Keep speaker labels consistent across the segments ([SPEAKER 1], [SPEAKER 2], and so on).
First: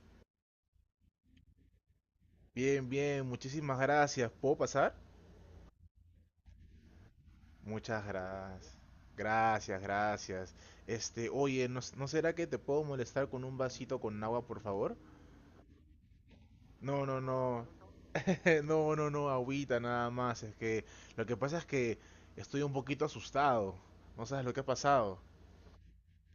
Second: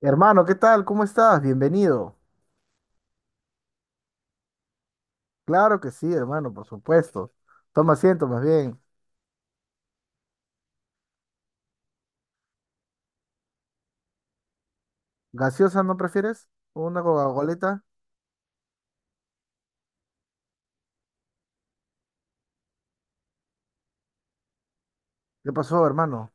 [SPEAKER 1] Hermano, ¿qué tal? ¿Cómo estás? Bienvenido.
[SPEAKER 2] Bien, bien, muchísimas gracias. ¿Puedo pasar?
[SPEAKER 1] Claro que sí, hermano, por supuesto. Toma
[SPEAKER 2] Muchas
[SPEAKER 1] asiento, más
[SPEAKER 2] gracias.
[SPEAKER 1] bien.
[SPEAKER 2] Gracias, gracias. Oye, ¿no será que te puedo molestar con un vasito con agua, por favor?
[SPEAKER 1] ¿Gaseosa no prefieres? ¿Una
[SPEAKER 2] No, no, no.
[SPEAKER 1] Coca-Colita?
[SPEAKER 2] No, no, no, agüita nada más. Es que lo que pasa es que estoy un poquito asustado. No sabes lo que ha pasado.
[SPEAKER 1] ¿Qué pasó, hermano?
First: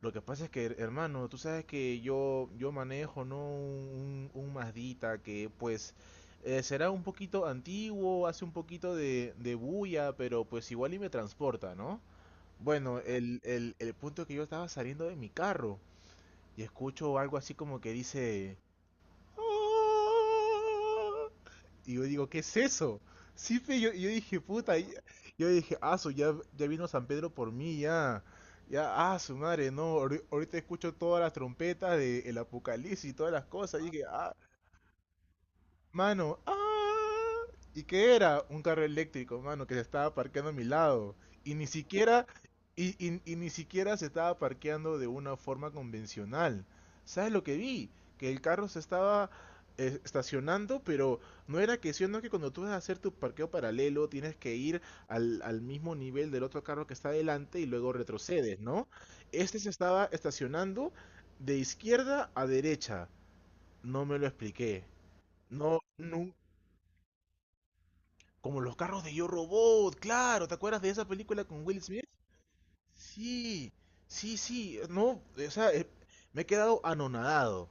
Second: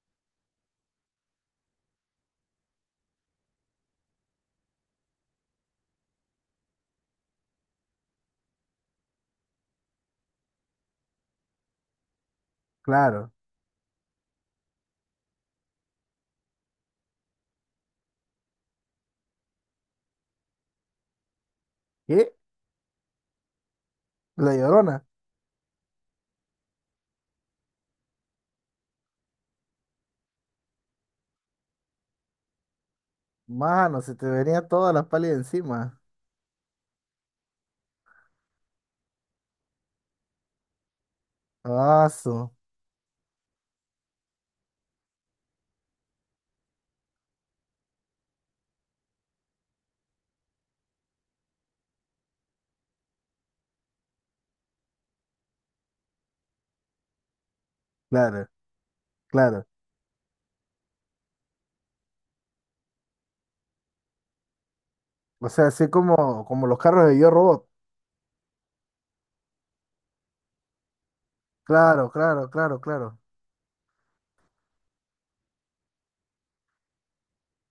[SPEAKER 2] Lo que pasa es que, hermano, tú sabes que yo manejo, ¿no? Un Mazdita que, pues, será un poquito antiguo, hace un poquito de bulla, pero pues igual y me transporta, ¿no? Bueno,
[SPEAKER 1] Claro.
[SPEAKER 2] el punto es que yo estaba saliendo de mi carro y escucho algo así como que dice, ¡ah! Y yo digo,
[SPEAKER 1] ¿Qué?
[SPEAKER 2] ¿qué es eso? Sí, fe, yo dije,
[SPEAKER 1] La
[SPEAKER 2] puta,
[SPEAKER 1] Llorona.
[SPEAKER 2] yo dije, ah, su, ya, ya vino San Pedro por mí, ya. Ya, ah, su madre, no, ahorita escucho todas las trompetas del Apocalipsis y todas las cosas. Y
[SPEAKER 1] Mano,
[SPEAKER 2] dije,
[SPEAKER 1] se te
[SPEAKER 2] ah,
[SPEAKER 1] venía toda la pálida encima.
[SPEAKER 2] mano, ¡ah! ¿Y qué era? Un carro eléctrico, mano, que se estaba parqueando a mi lado. Y ni
[SPEAKER 1] Ah,
[SPEAKER 2] siquiera,
[SPEAKER 1] su.
[SPEAKER 2] y ni siquiera se estaba parqueando de una forma convencional. ¿Sabes lo que vi? Que el carro se estaba estacionando, pero no era que sino que cuando tú vas a hacer tu parqueo paralelo, tienes que ir al mismo nivel del otro carro que está adelante y luego
[SPEAKER 1] Claro,
[SPEAKER 2] retrocedes, ¿no? Este
[SPEAKER 1] claro.
[SPEAKER 2] se estaba estacionando de izquierda a derecha. No me lo expliqué.
[SPEAKER 1] O sea,
[SPEAKER 2] No,
[SPEAKER 1] así
[SPEAKER 2] nu
[SPEAKER 1] como los carros de Yo Robot.
[SPEAKER 2] como los carros de Yo Robot, claro, ¿te acuerdas de esa película con Will Smith?
[SPEAKER 1] Claro, claro, claro, claro.
[SPEAKER 2] Sí, sí, sí, no, o sea, me he quedado anonadado,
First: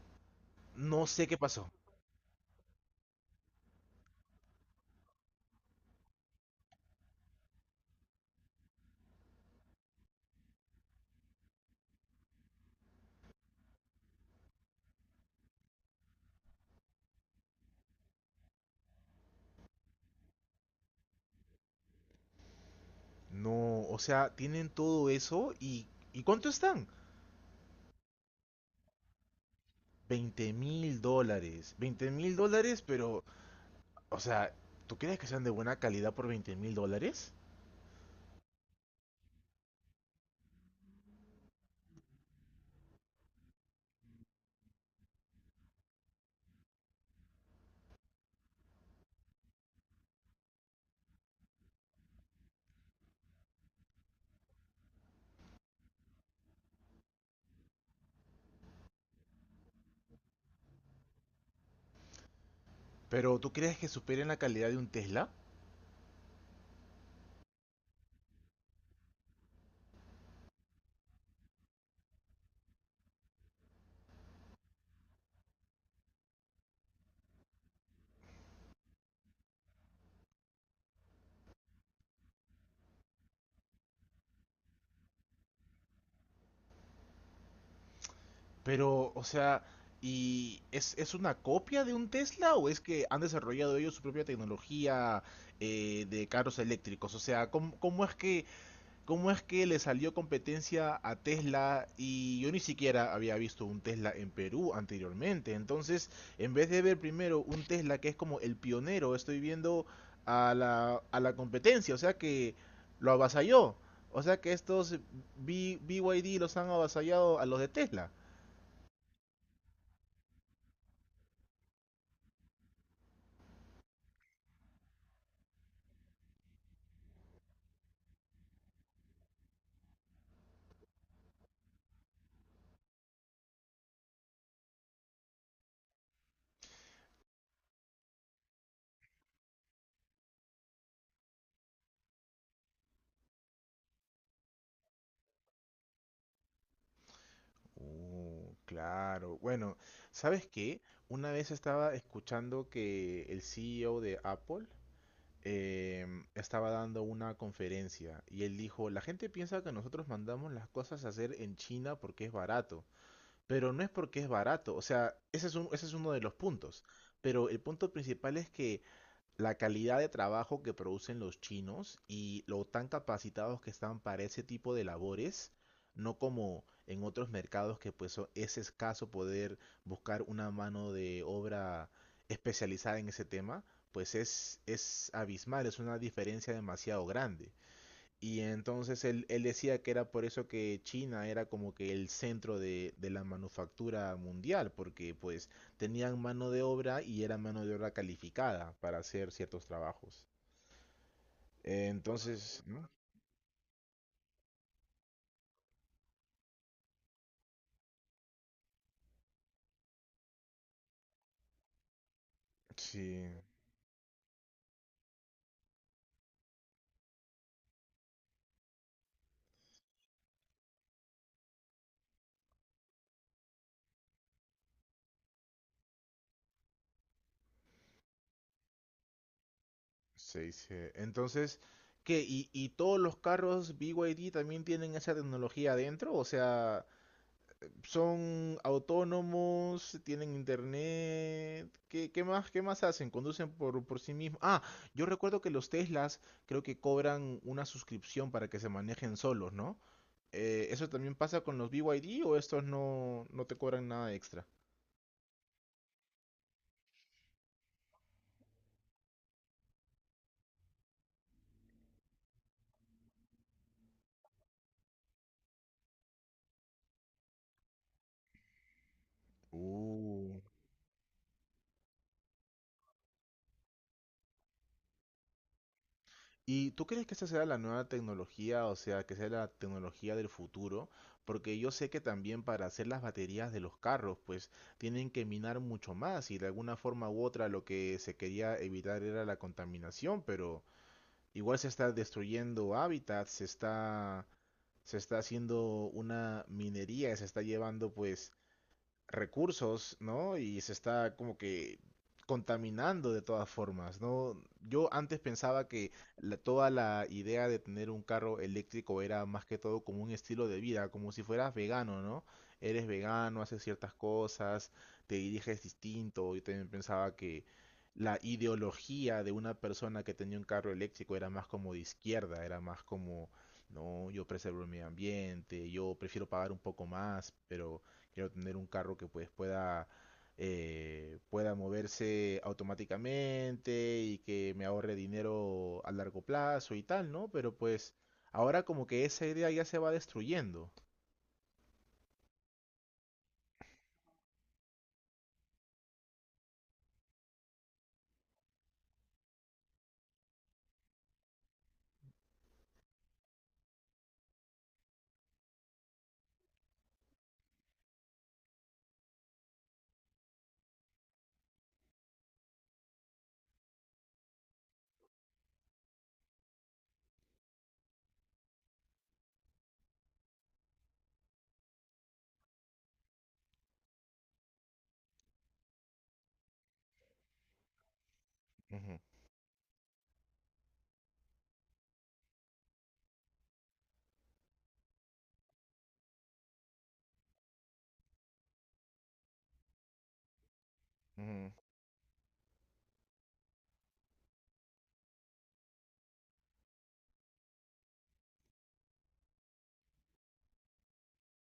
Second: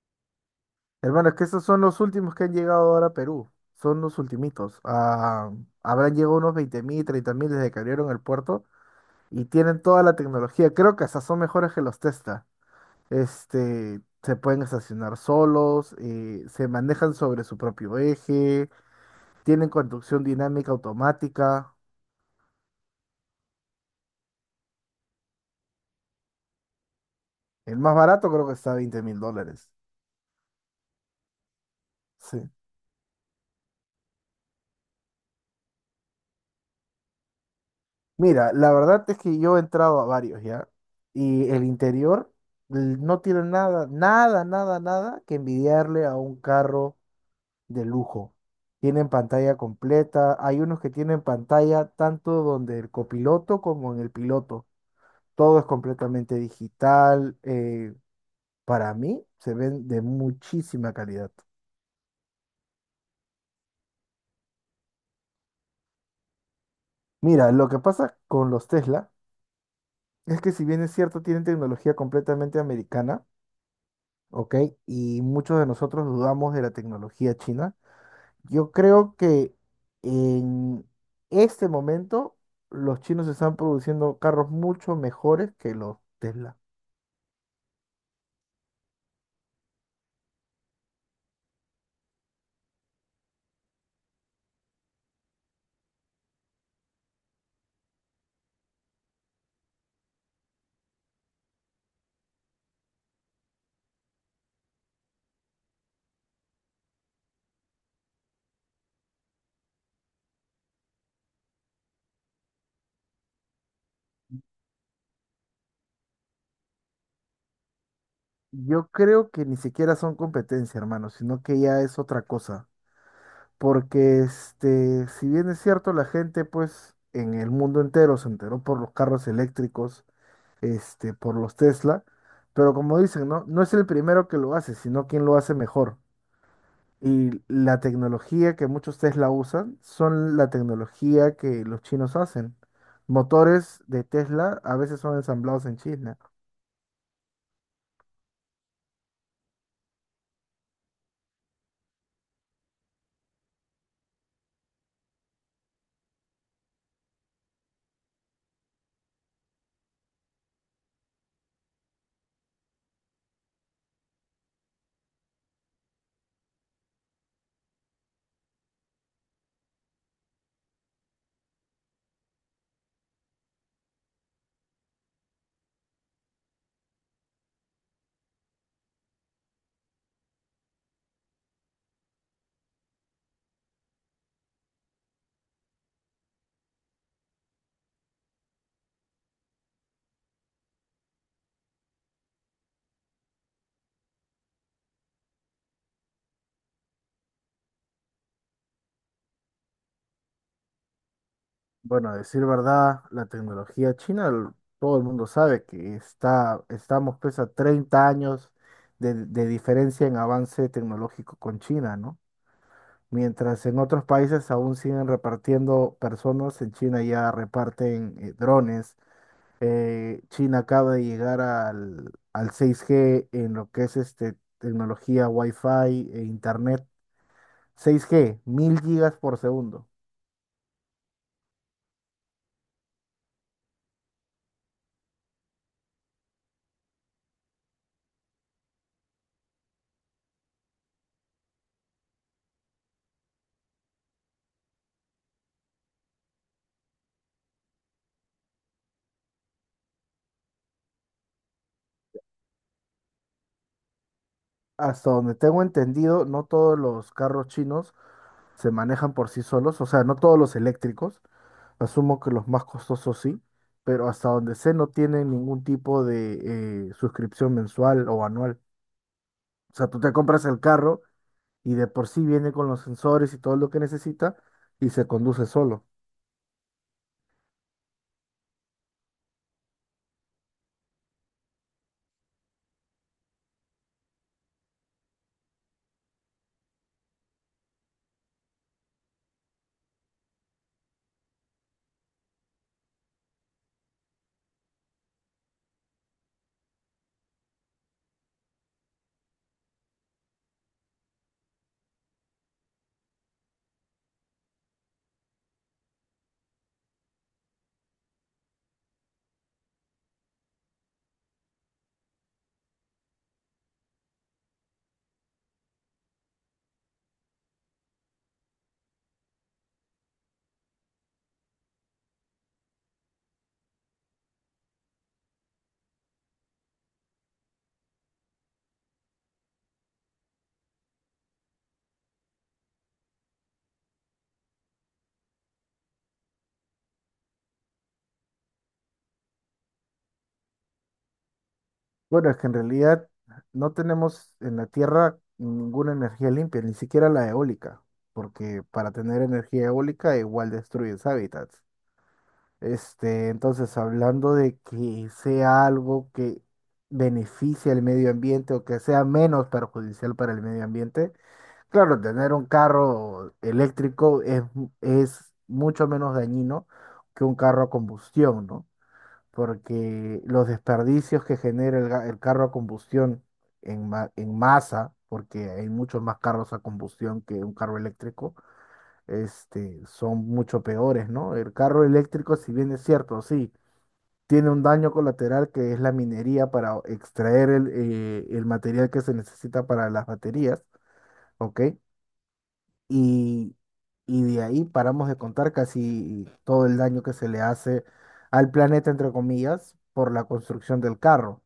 [SPEAKER 2] no sé
[SPEAKER 1] Hermano, es
[SPEAKER 2] qué
[SPEAKER 1] que esos
[SPEAKER 2] pasó.
[SPEAKER 1] son los últimos que han llegado ahora a Perú. Son los ultimitos. Ah, habrán llegado unos 20.000, 30.000 desde que abrieron el puerto. Y tienen toda la tecnología. Creo que hasta son mejores que los Tesla. Este, se pueden estacionar solos, se manejan sobre su propio eje, tienen conducción dinámica automática.
[SPEAKER 2] No, o sea, tienen todo eso ¿y cuánto están?
[SPEAKER 1] El más barato creo que está a 20 mil dólares.
[SPEAKER 2] $20.000, Veinte mil
[SPEAKER 1] Sí.
[SPEAKER 2] dólares, pero, o sea, ¿tú crees que sean de buena calidad por $20.000?
[SPEAKER 1] Mira, la verdad es que yo he entrado a varios ya y el interior no tiene nada, nada, nada, nada que envidiarle a un carro de lujo. Tienen pantalla completa. Hay unos que tienen pantalla tanto donde el copiloto como en el piloto. Todo es completamente digital. Para mí se ven de muchísima calidad.
[SPEAKER 2] Pero, ¿tú crees que superen la calidad de un Tesla?
[SPEAKER 1] Mira, lo que pasa con los Tesla es que si bien es cierto, tienen tecnología completamente americana, ¿ok? Y muchos de nosotros dudamos de la tecnología china. Yo creo que en este momento los chinos están produciendo carros mucho mejores que los Tesla.
[SPEAKER 2] Pero, o sea, ¿y es una copia de un Tesla o es que han desarrollado ellos su propia tecnología de carros eléctricos? O sea, ¿cómo es que, cómo es que le salió competencia a Tesla? Y yo ni siquiera había visto un Tesla en Perú anteriormente. Entonces, en vez de ver primero un Tesla que es como el pionero, estoy viendo a la competencia, o sea que lo avasalló. O sea que estos BYD los han avasallado a los de Tesla.
[SPEAKER 1] Yo creo que ni siquiera son competencia, hermano, sino que ya es otra cosa. Porque este, si bien es cierto, la gente, pues, en el mundo entero se enteró por los carros eléctricos, este, por los Tesla. Pero como dicen, ¿no? No es el primero que lo hace, sino quien lo hace mejor. Y la tecnología que muchos Tesla usan son la tecnología que los chinos hacen. Motores de Tesla a veces son ensamblados en China.
[SPEAKER 2] Claro. Bueno, ¿sabes qué? Una vez estaba escuchando que el CEO de Apple estaba dando una conferencia y él dijo, la gente piensa que nosotros mandamos las cosas a hacer en China porque es barato, pero no es porque es barato. O sea, ese es uno de los puntos. Pero el punto principal es que la calidad de trabajo que producen los chinos y lo tan capacitados que están para ese tipo de labores, no como en otros mercados que pues es escaso poder buscar una mano de obra especializada en ese tema, pues es abismal, es una diferencia demasiado grande. Y entonces él decía que era por eso que China era como que el centro de la manufactura mundial, porque pues tenían mano de obra y era mano de obra calificada para hacer ciertos trabajos.
[SPEAKER 1] Bueno, a decir
[SPEAKER 2] Entonces, ¿no?
[SPEAKER 1] verdad, la tecnología china, todo el mundo sabe que estamos pues a 30 años de diferencia en avance tecnológico con China, ¿no?
[SPEAKER 2] Sí,
[SPEAKER 1] Mientras en otros países aún siguen repartiendo personas, en China ya reparten drones, China acaba de llegar al 6G en lo que es este, tecnología Wi-Fi e Internet. 6G, 1000 gigas por segundo.
[SPEAKER 2] se dice. Entonces, ¿qué? ¿Y todos los carros BYD también tienen esa tecnología adentro? O sea, son autónomos, tienen internet. ¿Qué, qué más hacen? Conducen por sí mismos. Ah, yo recuerdo que los Teslas creo que cobran una suscripción para que se manejen solos, ¿no? ¿Eso también pasa con los BYD o estos no te cobran nada extra?
[SPEAKER 1] Hasta donde tengo entendido, no todos los carros chinos se manejan por sí solos, o sea, no todos los eléctricos. Asumo que los más costosos sí, pero hasta donde sé no tienen ningún tipo de suscripción mensual o anual. O sea, tú te
[SPEAKER 2] Uh.
[SPEAKER 1] compras el carro y de por sí viene con los sensores y todo lo que necesita y se conduce solo.
[SPEAKER 2] ¿Y tú crees que esa sea la nueva tecnología, o sea, que sea la tecnología del futuro? Porque yo sé que también para hacer las baterías de los carros, pues tienen que minar mucho más y de alguna forma u otra lo que se quería evitar era la contaminación, pero igual se está destruyendo hábitats, se está haciendo una minería, se está llevando pues recursos, ¿no? Y se está como que contaminando de todas formas, ¿no? Yo antes pensaba que toda la idea de tener un carro eléctrico era más que todo como un estilo de vida, como si fueras vegano, ¿no? Eres vegano, haces ciertas cosas, te diriges distinto. Yo también pensaba que la ideología de una persona que tenía un carro eléctrico era más como de izquierda, era más como, no, yo preservo el medio ambiente, yo prefiero pagar un poco más, pero quiero tener un carro que pues pueda, pueda moverse automáticamente y que me ahorre dinero a largo plazo y tal, ¿no? Pero pues ahora como que esa idea ya se va destruyendo.
[SPEAKER 1] Bueno, es que en realidad no tenemos en la Tierra ninguna energía limpia, ni siquiera la eólica, porque para tener energía eólica igual destruyes hábitats. Este, entonces, hablando de que sea algo que beneficie al medio ambiente o que sea menos perjudicial para el medio ambiente, claro, tener un carro eléctrico es mucho menos dañino que un carro a combustión, ¿no? Porque los desperdicios que genera el carro a combustión en masa, porque hay muchos más carros a combustión que un carro eléctrico,
[SPEAKER 2] Ujú,
[SPEAKER 1] este, son mucho peores, ¿no? El carro eléctrico, si bien es cierto, sí, tiene un daño colateral que es la minería para extraer el material que se necesita para las baterías,
[SPEAKER 2] ujú.
[SPEAKER 1] ¿ok? y, y de ahí paramos de contar casi todo el daño que se le hace al planeta, entre comillas, por la construcción del carro.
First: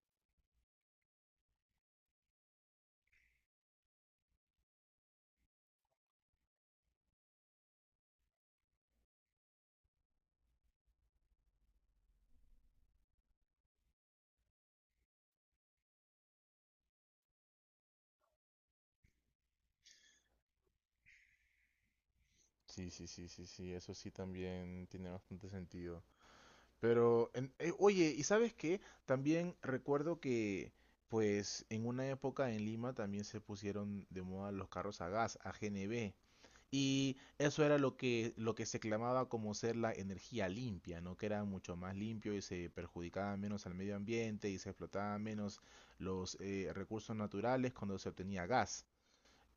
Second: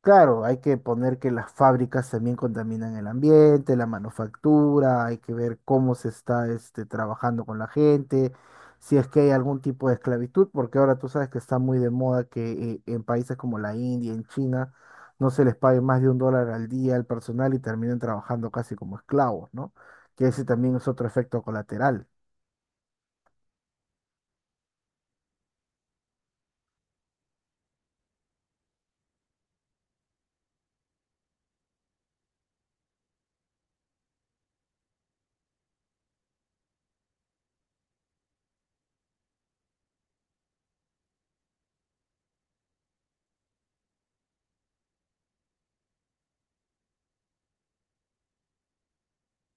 [SPEAKER 1] Claro, hay que poner que las fábricas también contaminan el ambiente, la manufactura, hay que ver cómo se está este, trabajando con la gente, si es que hay algún tipo de esclavitud, porque ahora tú sabes que está muy de moda que en países como la India, en China, no se les pague más de un dólar al día al personal y terminen trabajando casi como esclavos, ¿no? Que ese también es otro efecto colateral.
[SPEAKER 2] Sí, sí, sí, sí, sí, eso sí también tiene bastante sentido. Pero, oye, ¿y sabes qué? También recuerdo que, pues, en una época en Lima también se pusieron de moda los carros a gas, a AGNB. Y eso era lo que se clamaba como ser la energía limpia, ¿no? Que era mucho más limpio y se perjudicaba menos al medio ambiente y se explotaban menos los recursos naturales cuando se obtenía gas.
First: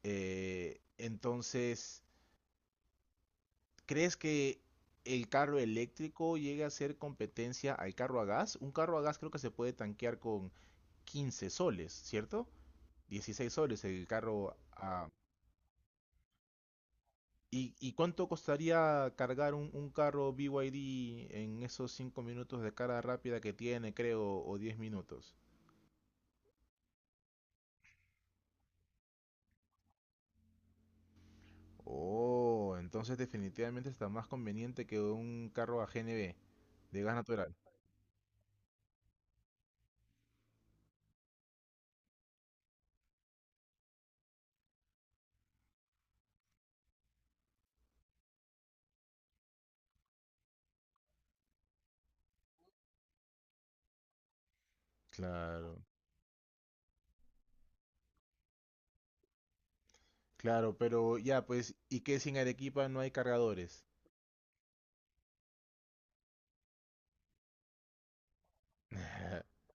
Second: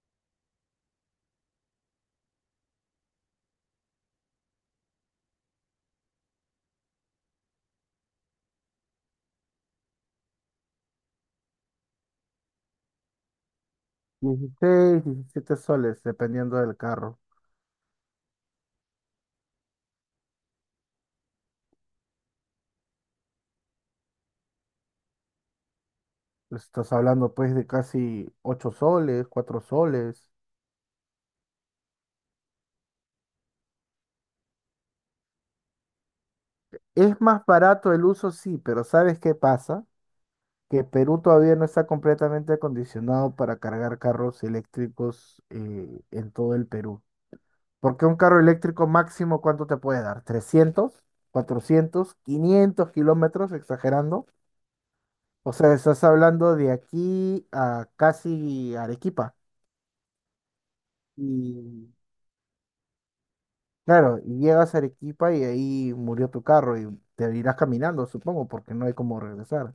[SPEAKER 2] Entonces, ¿crees que el carro eléctrico llegue a ser competencia al carro a gas? Un carro a gas creo que se puede tanquear con 15 soles, ¿cierto? 16 soles el carro
[SPEAKER 1] 16,
[SPEAKER 2] a,
[SPEAKER 1] 17 soles, dependiendo del carro.
[SPEAKER 2] ¿y cuánto costaría cargar un carro BYD en esos 5 minutos de carga rápida que tiene, creo, o 10 minutos?
[SPEAKER 1] Estás hablando pues de casi 8 soles, 4 soles.
[SPEAKER 2] Oh, entonces definitivamente está más conveniente que un carro a G N GNB, de gas
[SPEAKER 1] Es más
[SPEAKER 2] natural.
[SPEAKER 1] barato el uso, sí, pero ¿sabes qué pasa? Que Perú todavía no está completamente acondicionado para cargar carros eléctricos en todo el Perú. Porque un carro eléctrico máximo, ¿cuánto te puede dar? 300, 400, 500 kilómetros Exagerando. O sea,
[SPEAKER 2] Claro,
[SPEAKER 1] estás hablando de aquí a casi Arequipa.
[SPEAKER 2] claro, pero ya, pues,
[SPEAKER 1] Y
[SPEAKER 2] ¿y qué si en Arequipa no hay cargadores?
[SPEAKER 1] claro, y llegas a Arequipa y ahí murió tu carro y te irás caminando, supongo, porque no hay cómo regresar.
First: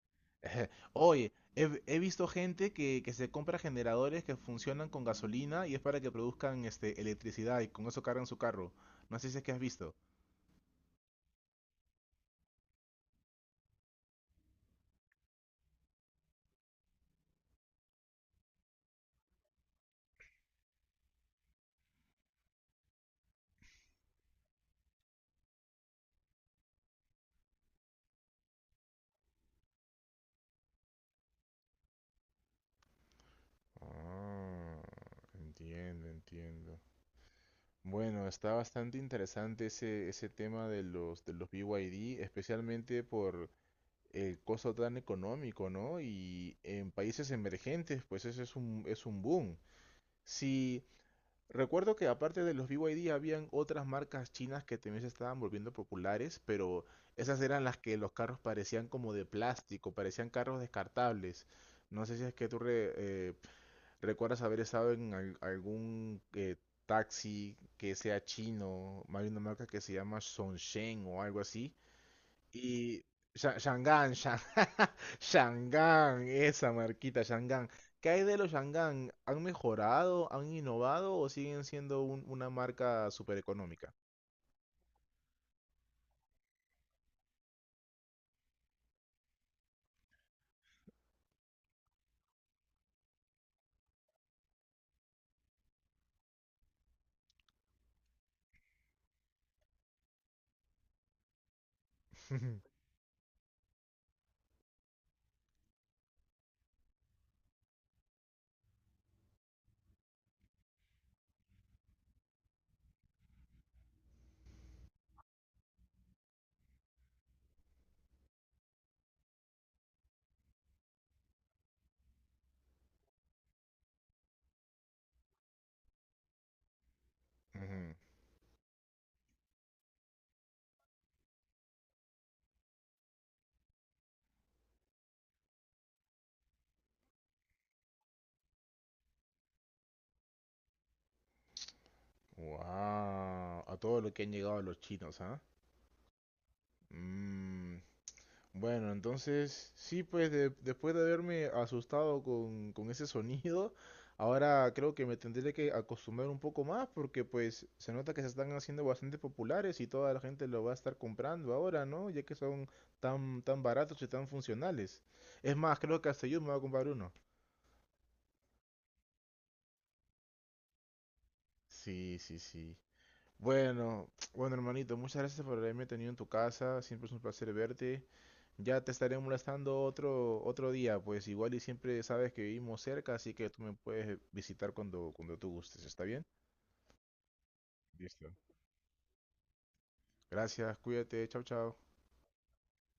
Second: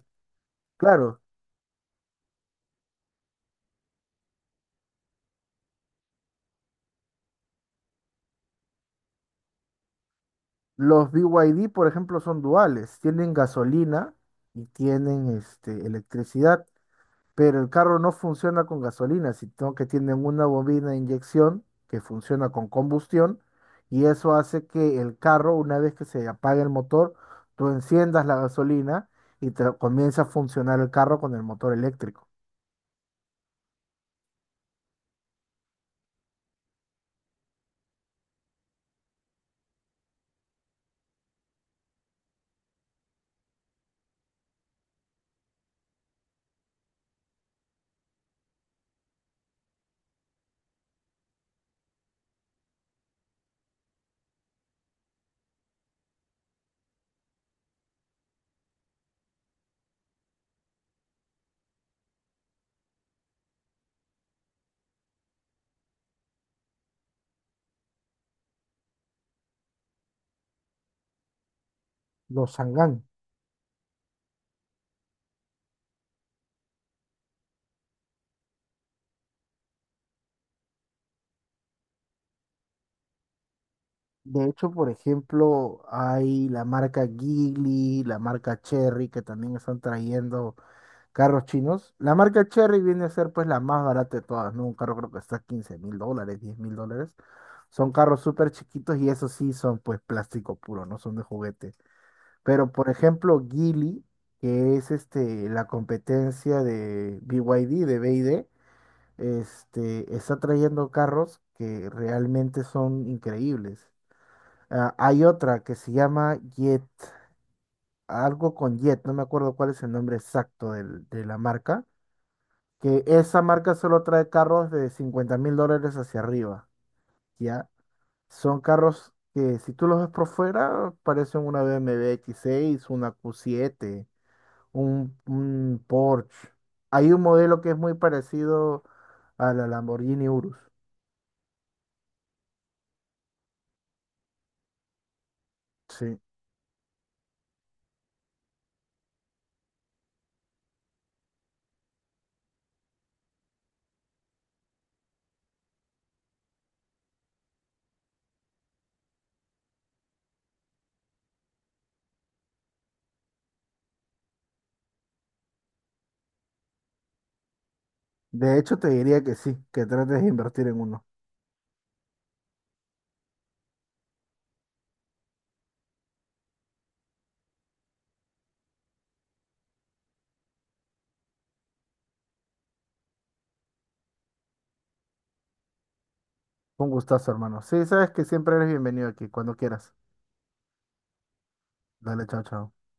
[SPEAKER 1] Claro.
[SPEAKER 2] Oye, he visto gente que se compra generadores que funcionan con gasolina y es para que produzcan este, electricidad y con eso cargan su carro. No sé si es que has visto.
[SPEAKER 1] Los BYD, por ejemplo, son duales. Tienen gasolina y tienen este, electricidad, pero el carro no funciona con gasolina, sino que tienen una bobina de inyección que funciona con combustión y eso hace que el carro, una vez que se apague el motor, tú enciendas la gasolina y te comienza a funcionar el carro con el motor eléctrico.
[SPEAKER 2] Ah, entiendo, entiendo. Bueno, está bastante interesante ese tema de los BYD, especialmente por el costo tan económico, ¿no? Y en países emergentes, pues eso es un boom. Sí, recuerdo que aparte de los BYD habían otras marcas chinas que también se estaban volviendo populares, pero esas eran las que los carros parecían como de plástico, parecían carros descartables. No sé si es que ¿recuerdas haber estado en algún taxi que sea chino? Hay una marca que se llama Songshen o algo así.
[SPEAKER 1] Los
[SPEAKER 2] Y
[SPEAKER 1] Sangán.
[SPEAKER 2] Sha- Shangan, Shan- Shangan, esa marquita, Shangan. ¿Qué hay de los Shangan? ¿Han mejorado, han innovado o siguen siendo una marca súper económica?
[SPEAKER 1] De hecho, por ejemplo, hay la marca Geely, la marca Cherry, que también están trayendo carros chinos. La marca Cherry viene a ser pues la más barata de todas, ¿no? Un carro creo que está $15.000, $10.000. Son carros súper chiquitos y esos sí son pues plástico puro, no son de juguete. Pero por ejemplo, Geely, que es este, la competencia de BYD, este, está trayendo carros que realmente son increíbles. Ah, hay otra que se llama Jet, algo con Jet, no me acuerdo cuál es el nombre exacto de la marca que esa marca solo trae carros de $50.000 hacia arriba, ¿ya? Son carros que si tú los ves por fuera parecen una BMW X6, una Q7, un Porsche. Hay un modelo que es muy parecido a la Lamborghini Urus,
[SPEAKER 2] Wow, a todo lo que han llegado los chinos, ¿ah?
[SPEAKER 1] sí.
[SPEAKER 2] Mm, bueno, entonces, sí, pues después de haberme asustado con ese sonido, ahora creo que me tendré que acostumbrar un poco más porque pues se nota que se están haciendo bastante populares y toda la gente lo va a estar comprando ahora, ¿no? Ya que son tan, tan baratos y tan funcionales. Es más, creo que hasta yo me voy a comprar uno.
[SPEAKER 1] De hecho, te diría que sí, que trates de invertir en uno.
[SPEAKER 2] Sí, sí, sí. Bueno, bueno hermanito, muchas gracias por haberme tenido en tu casa, siempre es un placer verte. Ya te estaré molestando otro día, pues igual y siempre sabes que vivimos cerca, así que tú me puedes visitar cuando tú gustes, ¿está bien?
[SPEAKER 1] Un gustazo, hermano. Sí, sabes que
[SPEAKER 2] Listo.
[SPEAKER 1] siempre eres bienvenido aquí, cuando quieras.
[SPEAKER 2] Gracias, cuídate, chao, chao.
[SPEAKER 1] Dale, chao, chao.